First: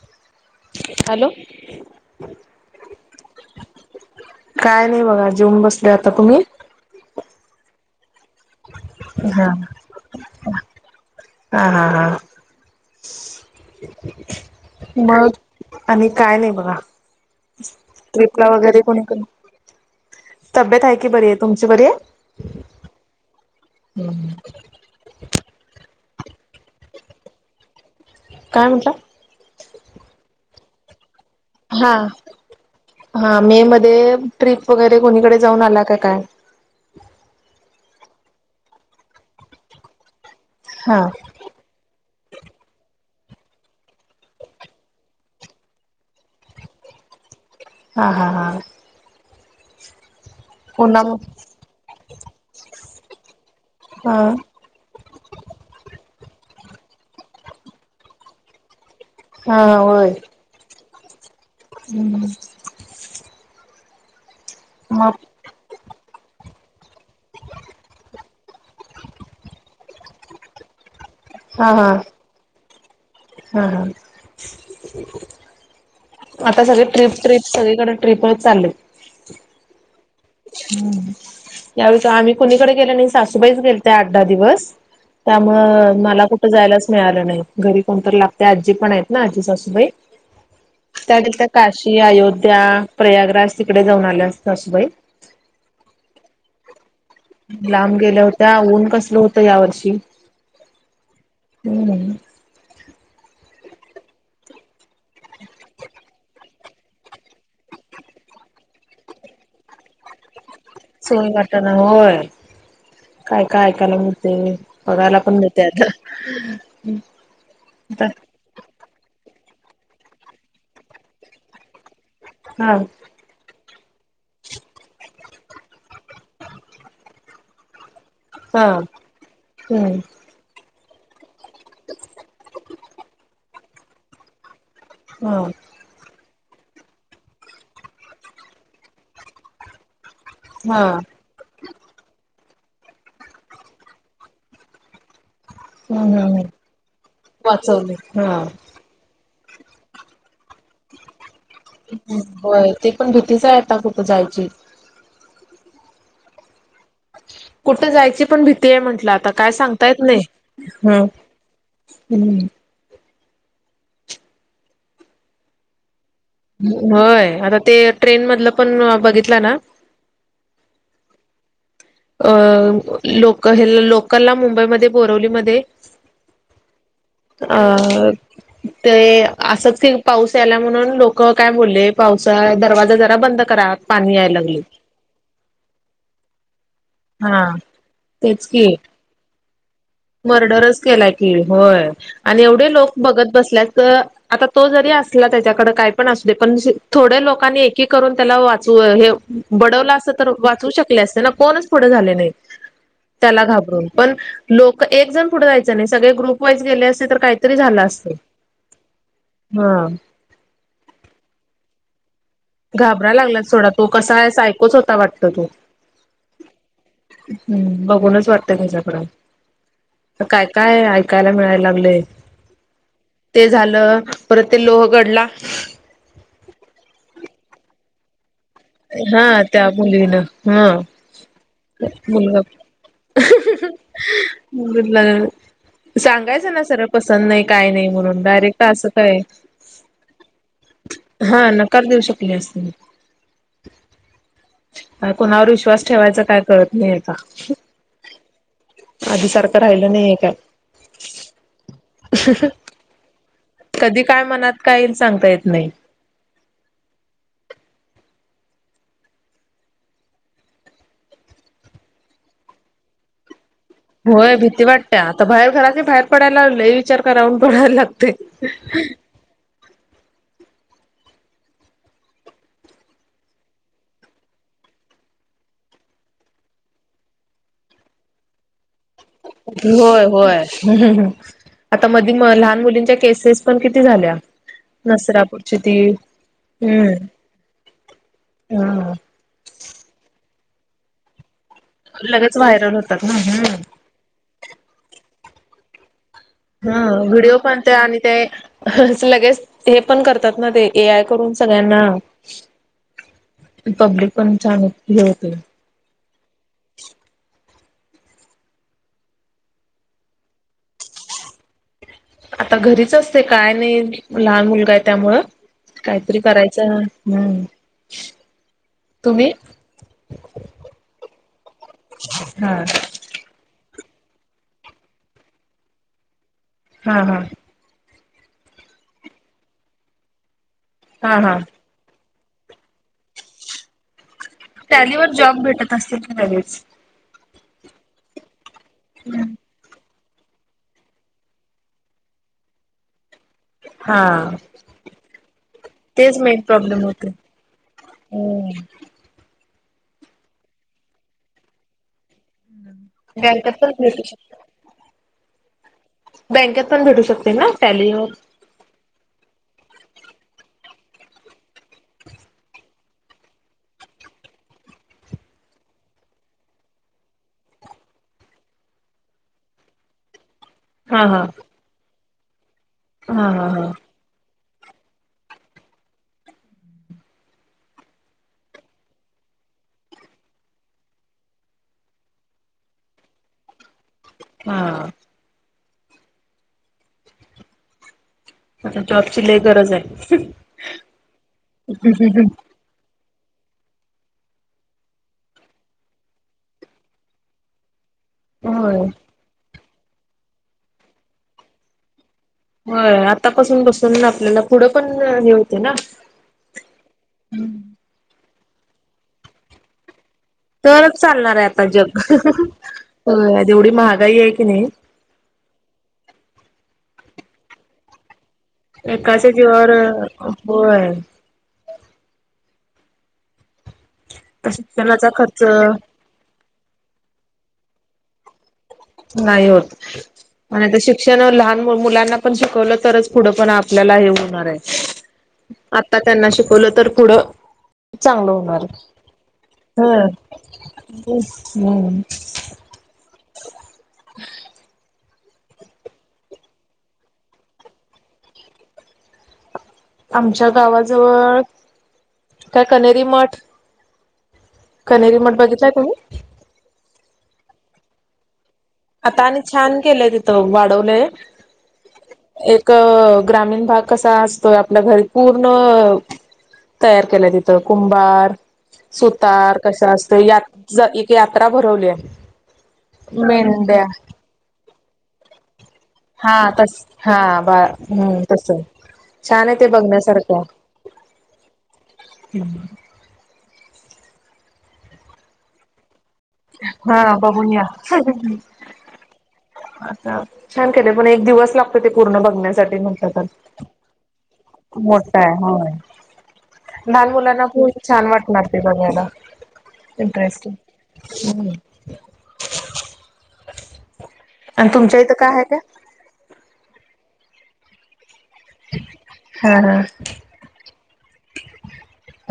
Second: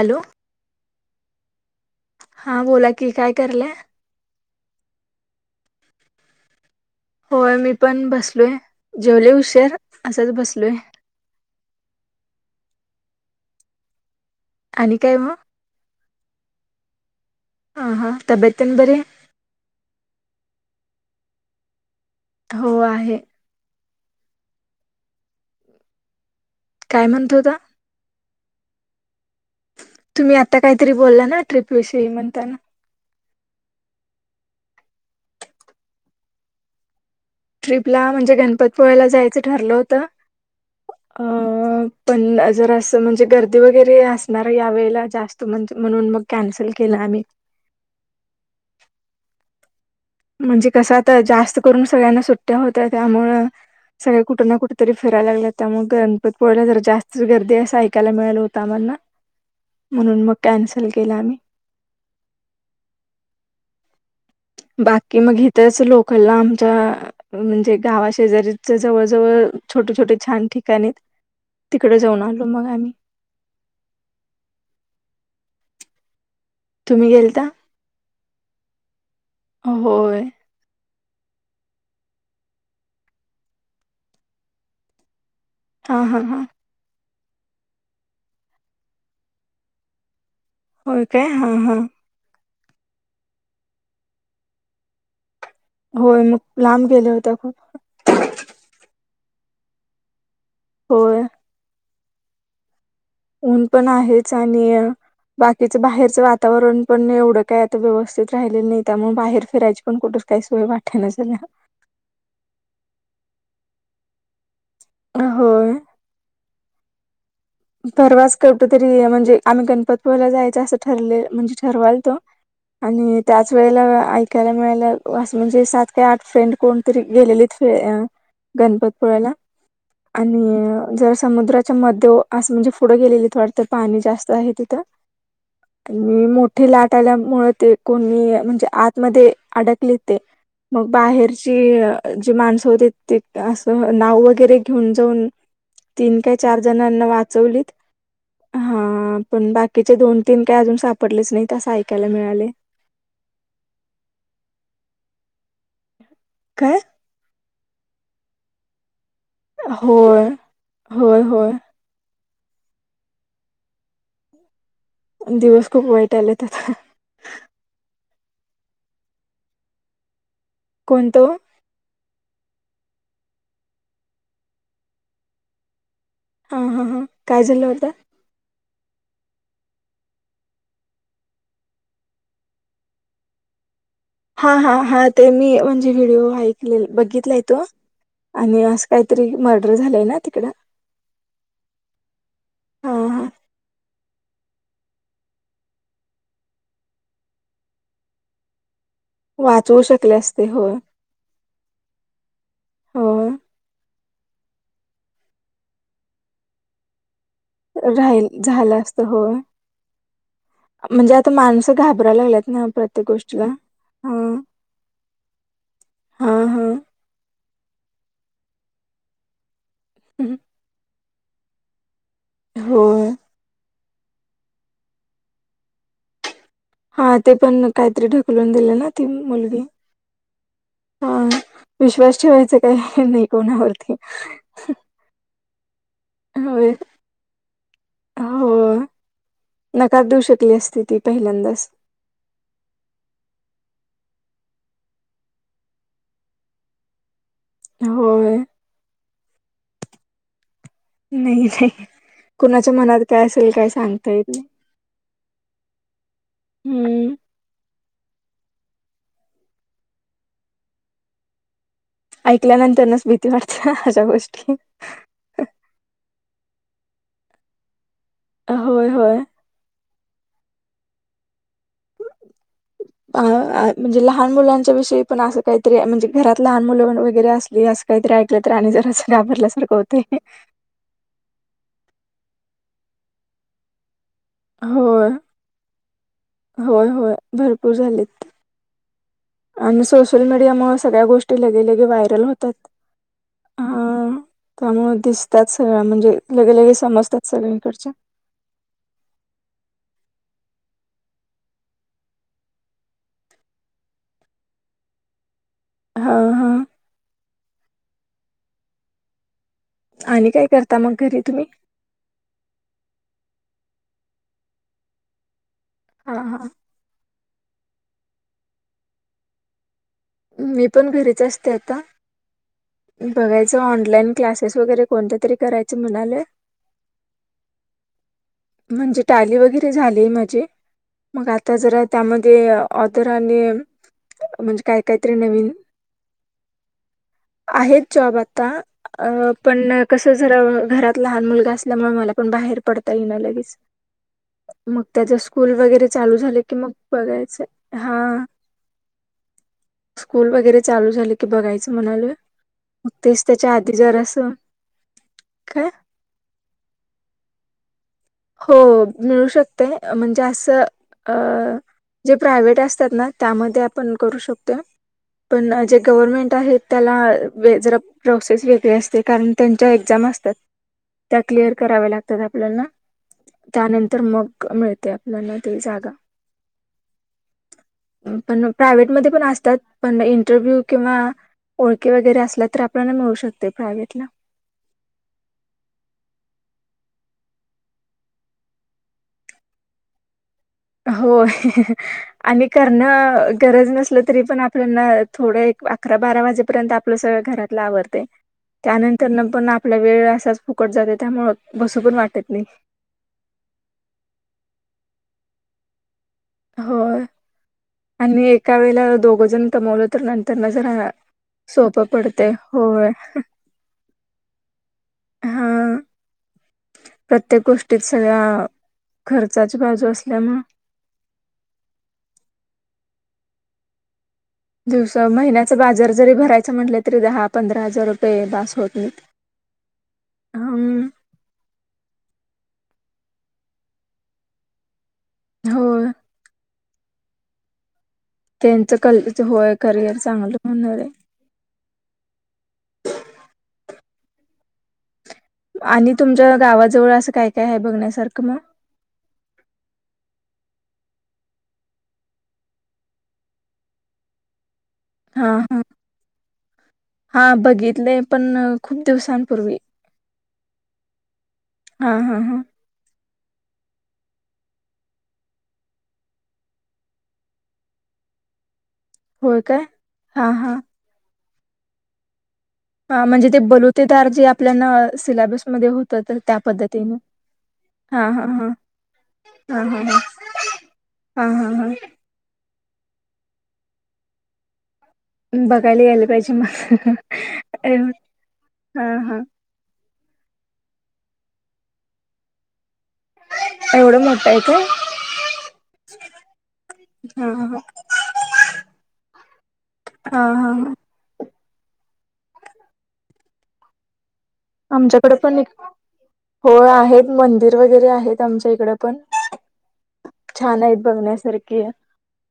Hello. Hello. हा बोला की काय करलंय? काय नाही बघा जेऊन बसले आता तुम्ही? होय मी पण बसलोय जेवले हा. उशीर असंच बसलोय. हा हा हा आणि म काय मग आणि काय नाही बघा ह हा ट्रिपला तब्येत तेन वगैरे बरी कोणी आहे करू. तब्येत आहे की बरी आहे तुमची बरी आहे. हो आहे. हम्म. काय म्हणतोता. काय म्हटलं? तुम्ही आता काहीतरी बोलला ना हा ट्र्रीपविषयी म्हणताना हा मे मध्ये ट्रिप वगैरे कोणीकडे जाऊन आला का काय? ट्र्रीपला म्हणजे गणपतपुळ्याला जायचं ठरलं होतं. हा. अ पण जर असं म्हणजे गर्दी वगैरे असणार या वेळेला जास्त म्हणजे म्हणून मग कॅन्सल केला आम्ही हा हा हा. म्हणजे कसं पुन्हा आता जास्त करून सगळ्यांना सुट्ट्या होत्या त्यामु हा सगळ्या कुठे ना कुठे? तरी फियला लागलं त्यामुळेग गणपतपोळ्याला ज जास्तच गर्दी असं ऐकायला मिळाल होता आम्हाला हा म्हणून मग कॅन्सल केला म्ही हम्म. बाकी मग इथच लोकलला आमच्या म्हणजे गावा शेजारीच्या जवळजवळ छोटे छोटे छान ठिकाणी तिकडे जाऊन आलो मग आम्ही हम् ह आता सगळी तुम्ही ट्रिप ट्रिप गेलता सगळीकडे ट्रिप चालल होय ह यावे आम्ही कोणीकडे गेलो नाही सासूबाईच गेलत आठ दहा दिवस त्यामु हा हा मला हा कुठं जायलाच मिळालं नाही घरी कोणतरी लागते आजी पण आहेत ना आजी सासूबाई होय त्या काय ठ हा हा काशी अयोध्या प्रयागराज तिकडे जाऊन आले असत असबाई होय मग लांब गेले होते खूप लांब गेल्या होत्या ऊन कसलं होतं या वर्षी होय हम् ऊन पण आहेच आणि बाकीचं बाहेरचं वातावरण पण एवढं काय आता व्यवस्थित राहिलं नाही त्यामुळे बाहेर फिरायची पण कुठं काही सोय वाटे न सोय झाल्या वाटना होय काय काय ऐकायला मिते बघायला पण भेटतय होय त्याता पररवाच कुठ तरी म्हणजे आम्ही गणपतपुरला जायच असं ठरले म्हणजे ठरवाल तो हा आणि त्याच वेळेला ऐकायला मिळालं अस म्हणजे सात का आठ फ्रेंड कोणतरी गेलेलीत हा गणपतपुळ्याला हम्म आणि जर समुद्राच्या मध्य असं म्हणजे पुढं गेलेली थोडंत पाणी जास्त आहे तिथं हम आणि मोठी लाट आल्यामुळे ते कोणी म्हणजे आतमध्ये अडकले ते हा मग बाहेरची जी माणसं होते ते असं नाव वगैरे घेऊन जाऊन तीन काय चार जणांना वाच वाचवली हा हा पण बाकीचे दोन तीन काय अजून सापडलेच नाहीत असं ऐकायला मिळाले. होय ते पण भीतीच आहे आता कुठ जायची काय कुठे जायची पण भीती आहे म्हंटलं आता काय सांगता येत होय नाही ह होय होय हम्म दिवस खूप वाईट आले होय आता ते ट्रेन मधलं पण बघितला ना कोणतो अ लोक लोकलला मुंबईमध्ये बोरवलीमध्ये हा हा हा काय झालं होता अ ते असंच ते पाऊस यायला म्हणून लोक काय बोलले पावसा दरवाजा जरा बंद करा पाणी यायला हा लागले हा हा ते मी म्हणजे व्हिडिओ ऐकले बघितला आहे हा तो तेच आणि की काहीतरी मर्डर झालंय ना तिकडं मर्डरच केलाय की होय आणि एवढे हा लोक हा बघत बसल्यात आता तो जरी असला त्याच्याकडे काय पण अस दे पण थोड्या लोकांनी एकी करून त्याला वाचव हे वाचवू बडवला अस शकले तर असते वाचवू होय शकले असते ना कोण झा नाही होय त्या घा पण लोक एक जण पुढे जायचं नाही सगळे ग्रुप वाईज गेले असते तर काय राहिल झालं असत होय हा म्हणजे आता माणसं घाबराला लागल्यात ना प्रत्येक घाबरा लागला गोष्टीला थोडा तो कसा हा आहे ऐकोच होता वाटत तो हा हा हम्म बघूनच वाटतय माझ्याकड काय काय ऐकायला मिळायला लागलेय हो ते झालं परत ते लोहगडला हा ते पण काहीतरी ढकलवून दिलं ना हा त्या बली ना हा ह विश्वास मुलगा ठेवायचा काही नाही कोणावरती कुठलं सांगायचं ना होय सर पसंत नाही काय नाही म्हणून हो डायरेक्ट असं काय नकार देऊ शकली असती ती हा पहिल्यांदाच नकार देऊ शकली असते कुणावर विश्वास ठेवायचा काय कळत नाही आता होय आधी सारखं राहिलं नाहीये का नाही नाही कुणाच्या मनात काय असेल काय कधी सांगता काय येत नाही मनात काय येईल सांगता येत नाही हम् ऐकल्यानंतर नच भीती वाटते होय गोष्टी भीती वाटते्या आता बाहेर घराची बाहेर पडाय लाग विचार कराऊून पडायला लाग ते होय होय म्हणजे लहान मुलांच्या विषयी पण असं काहीतरी म्हणजे घरात लहान मुलं वगैरे असली अस काहीतरी ऐकलं तर राणी जराच घाबरल्यासारखं होत ह आता मध म लहान मुलींच्या केसेस पण किती झाल्या होय, नसरापूरची ती हम्म होय, होय भरपूर झालेत. हम आणि सोशल मीडियामुळे सगळ्या गोष्टी लगे लगे हा व्हायरल लगेच होतात व्हायरल होतात ना हम्म अ त्यामुळे दिसतात सगळं म्हणजे लगे लगे हा समजतात व्हिडिओ पानतय सगळीकडच्या. आणि ते लगेच हे पण करतात ना ते ए आय करून सगळ्यांना पब्लिक पण चांग घ होते हां हां आणि काय करता मग घरी तुम्ही आता घरीच असते काय नाही लहान मुलगा आहे त्यामुळ काहीतरी हां हां करायचं हम् तुम्ही मी पण घरीच असते आता हा बघायचं ऑनलाईन क्लासेस वगैरे कोणत्या तरी करायचे म्हणाले हा हा म्हणजे टाली वगैरे झाली माझे हा मग हा आता जरा त्यामध्ये आदराने त्याॅलीवर जॉब भेटत असतील ना लगच आहेत जॉब आता अ पण कसं जरा घरात लहान मुलगा असल्यामुळे मला पण बाहेर पडता येई ना लगेच हा मग त्याच्या स्कूल वगैरे चालू तेच मेन झाले की मग बघायचं हा हम् स्कूल वगैरे चालू झाले की बघायचं म्हणाले ग तेच बँकेत त्याच्या पण आधी जर भेटू अस शकते काय बँकेत पण भेटू शकते ना फॅली हो मिळू शकते म्हणजे असं अ जे प्रायव्हेट असतात ना त्यामध्ये आपण करू शकतो पण जे गव्हर्नमेंट आहेत त्याला जरा प्रोसेस वेगळे असते कारण त्यांच्या एक्झाम असतात हा त्या हा क्लिअर कराव्या लागतात आपल्याला हा हा त्यानंतर मग मिळते आपल्याला ते जागा [unintelligible] पण प्रायव्हेटमध्येध्ये पण असतात पण इंटरव्ह्यू किंवा ओळखी वगैरे असल्या तर आपल्याला मिळू शकते प्रायव्हेट ला हा आता जॉबची ल गरज आहे होय आणि करणं गरज नसल तरी पण आपल्याना थोडं अकरा बारा वाजेपर्यंत आपलं सगळं घरातला आवडते होय. त्यानंतर न पण आपला वेळ असाच फुकट जाते त्यामुळं बसू पण वाटत नाही हो आतापसून बसून आपल्याला पुढं पण नेवते ना हो आणि एका वेळेला दोघजण कमवलं तर नंतर ना जरा तरच चालणार आहे आता सोपं जग पडते होय होय जेवढी महागाई आहे की नाही हा प्रत्येक गोष्टीत सगळ्या एकाच्या खर्चाची जीवावर बाजू असल्यामुळे होय दिवस शिक्षणाचा खर्च महिन्याचा बाजार जरी भरायच म्हटलं तरी दहा पंधरा हजार रुपये बास होत म नाही होत आणि त शिक शिक्षण लहान मुलांना पण शिकवलं तरच पुढं पण आपल्याला हे होणार आहे होय आता त्यांना शिकवलं तर पुढं चांगलं होणार त्यांचं कल होय करिअर हम चांगलं होणार आहे हम्म [unintelligible] आणि तुमच्या गावाजवळ असं काय काय आहे बघण्यासारखं मग आमच्या गावाजवळ काय कनेरी मठ कनेरी मठ हा हा बघितलाय तुम्ही हा बघितले पण खूप आता आणि दिवसांपूर्वी छान केलंय तिथं वाढवलंय हा हां हां अ ग्रामीण भाग कसा असतोय आपल्या घरी पूर्ण तयार केल्या तिथं कुंभार होय सुतार काय कशा असत हा हा एक यात्रा भरवली आहे हा म्हणजे ते बोल ते मेंढ्या तरार जे आपल्यान सिलेबसमध्ये होत तर त्या हा तस पद्धतीने हा बा हा हम्म हा तस हां छान आहे ते बघण्यासारखं हा हा हा हम्म बघायला गेयला पाहिजे हा बघून या मला हा हा आ छान केले पण एक दिवस लागतो ते पूर्ण बघण्यासाठी म्हटलं तर होयो मोठा आहे हो लहान हा मुलांना हा खूप छान वाटणार ते बघायला हा हा इंटरेस्टिंग हा हम् आणि तुमच्या आमच्याकडे इथं काय पण आहे एक का हो आहेत मंदिर वगैरे आहेत आमच्या इकड पण हा छान आहेत बघण्यासारखे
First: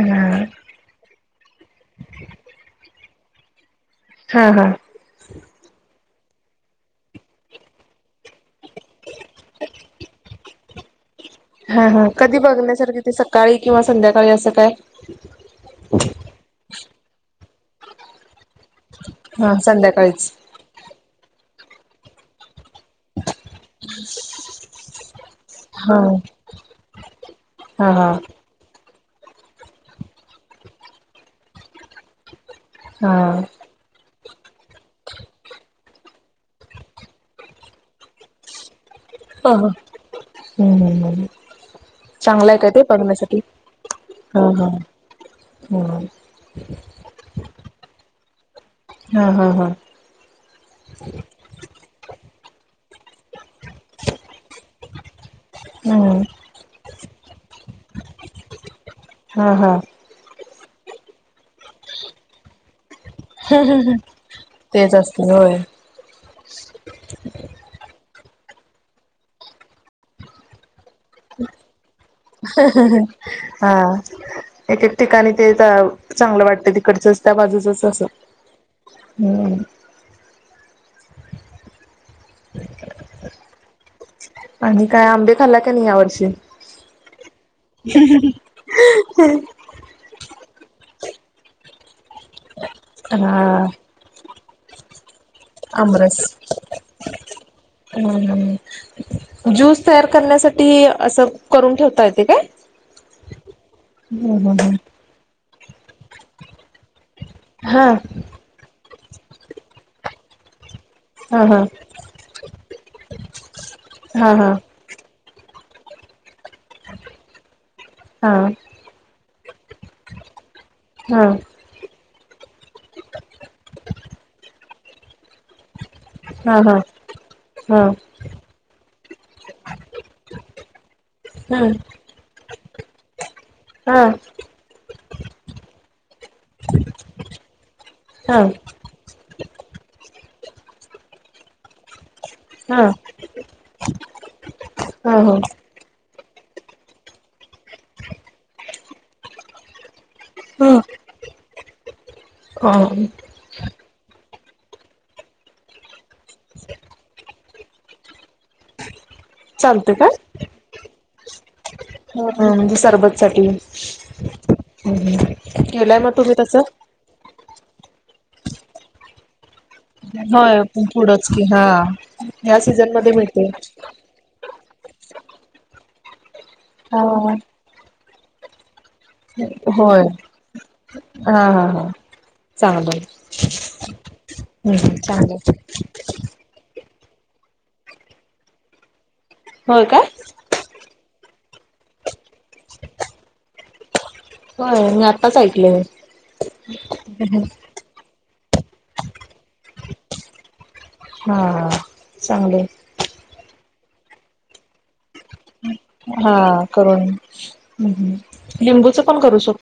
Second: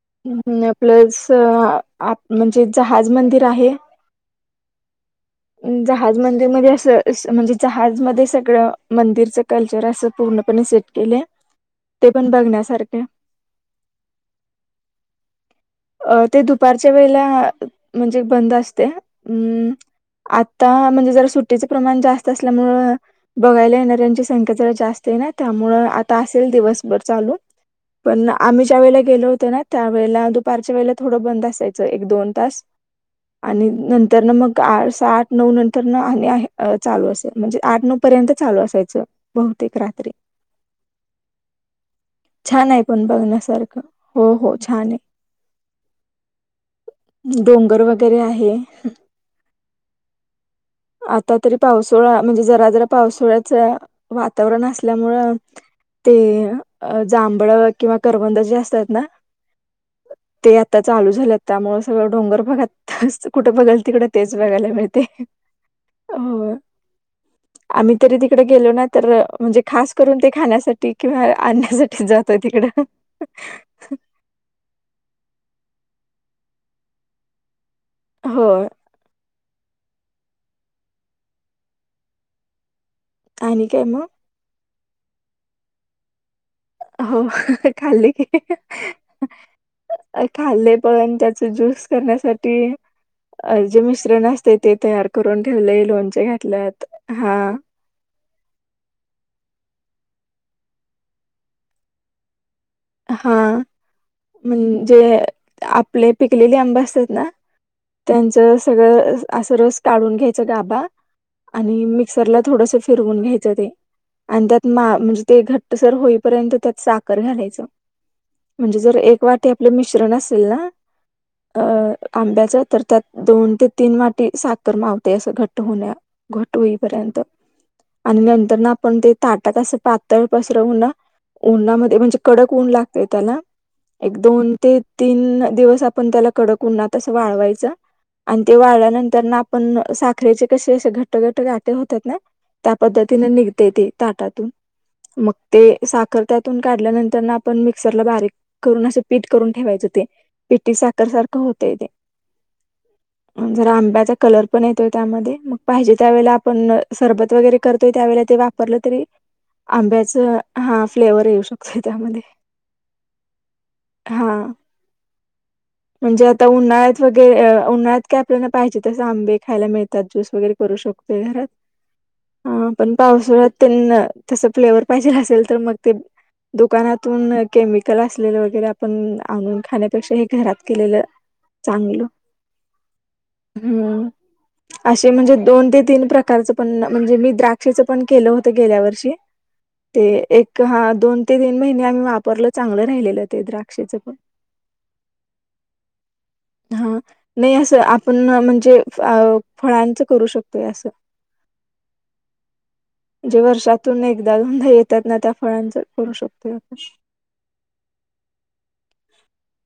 हा हा प्लस म्हणजे जहाज मंदिर आहे हा हा जहाज मंदिरमध्येध्ये असं म्हणजे जहाजमध्ये सगळं मंदिरचं कल्चर असं पूर्णपणे सेट केलं हा हा कधी बघण्यासारखी ती सकाळी किंवा संध्याकाळी असं काय अ ते दुपारच्या वेला म्हणजे बंद असते अ हा संध्याकाळीच. आ आता म्हणजे जर सुट्टीचं प्रमाण जास्त असल्यामु बघायला येणाऱ्यांची संख्या जरा जास्त नाही त्यामु आता असेल दिवसभर चालू हा हा पण आम्ही ज्या वेला गेलो होत ना त्या वेळेला दुपारच्या वेळेला थोडं बंद असायचं एक दोन तास हा आणि नंतर ना मग आठ साठ नऊ नंतर ना आ आहे चालू असेल म्हणजे आठ नऊ पर्यंत चालू असायचं हा हा बहुतेक रात्री हम्म हम् चांगलाय काय छान ते आहे पण बघण्यासाठी बघण्यासारखं हो हा हो हा छान आहे ह डोंगर वगैरे आहे हा हा हा आता तरी पावसाोळा म्हणजे जरा जरा पावसाोळ्याच वातावरण असल्यामुं हम्म ते जांभळ किंवा करबंद जे असतात ना हा हा ते आता चालू झाले त्यामुळे सगळं डोंगर बघत कुठंबघल तिकडं तेच बघायला तेच मिळते असतील होय. अ आम्ही तरी तिकडे गेलो ना तर म्हणजे खास करून ते खाण्यासाठी किंवा आणण्यासाठी जात हा एक एक ठिकाणी ते चांगलं वाटतं तिकडचंच त्या बाजूचंच असं हो हम्म आणिन का आहेम आणि काय आंबे खाल्ला का नाही या वर्षी हो खाली खाल्ले पण त्याचे ज्यूस करण्यासाठी अ हा जे मिश्रण ते ते तयार करून ठेवले आमरस. लोणचे घातल्यात हा ज्यूस तयार करण्यासाठी असं करून ठेवता येते काय हा हम्म हम्म हम्म. म्हणजे आपले पिकलेले आंब असतात ना हा त्यांच सगळं असं रस काढून घ्यायचं गाबा हा हा आणि मिक्सरला थोडस फिरवून घ्यायचं ते हा आणि हा त्यात मा म्हणजे ते घट्टसर होईपर्यंत त्यात साखर घालायचं हां म्हणजे जर एक वाटी आपले मिश्रण असेल ना हम अ आंब्याच तर त्यात दोन ते तीन वाटी साखर मावते असं घट्ट होण्या हा घट हा होईपर्यंत हा आणि नंतर ना आपण ते ताटातसं पातळ पसरवू ना हम्म उन्हामध्ये म्हणजे कडक उऊन लागते त्याला हा एक दोन ते तीन दिवस आपण त्याला कडक उना तस वाळवायचं आणि हा ते वाळल्यानंतर ना पण साखरेचे कसे असे घट्ट घट्ट गाटे होतात ना त्या हा पद्धतीने निघते ते ताटातून हा मग हो ते साखर त्यातून काढल्यानंतर ना पण मिक्सरला बारीक करून असे पीठ करून ठेवायचं ते पिटी ह साखर सारखं होतय ते ह जरा आंब्याचा कलर पण येतोय त्यामध्ये मग पाहिजे त्यावेळेला आपण सरबत वगैरे करतोय त्यावेळेला ते वाप वापरलं तरी चालते का आंब्याच हा फ्लेवर येऊ शकतो. ह म्हणजे सरबत साठी हां ह म्हणजे आता उन्हाळयात वगैर उन्हाळ्यात काय आपल्याला पाहिजे तसं आंबे खायला मिळत. त्यात ज्यूस वगैरे होय करू शकतो पुढंच की घरात हा या अ सीझन पण मध्ये मिळते पावसाळ्यात त्यां तस फ्लेवर पाहिजेल असेल तर मग ते दुकानातून केमिकल असलेलं वगैरे पण आणून होय खाण्यापेक्षा घरात केलेलं हा हा हा चांगलं चांगलं हम् हम् असे म्हणजे चांगलं दोन ते तीन तीन प्रकारच पण म्हणजे मी द्राक्षच पण केलं होत गेल्या वर्षी होय ते काय एक हा दोन ते तीन महिने आम्ही वापरलं चांगलं राहिलेलं ते द्राक्षेचं पण हो मी आताच ऐकले हे हा नाही असं आपण म्हणजे फळांचं करू शकतोय असं हा चांगले ण जे वर्षातून एकदा दोनदा येतात ना त्या फळांचं हा करून लिंबूच पण करू शकतो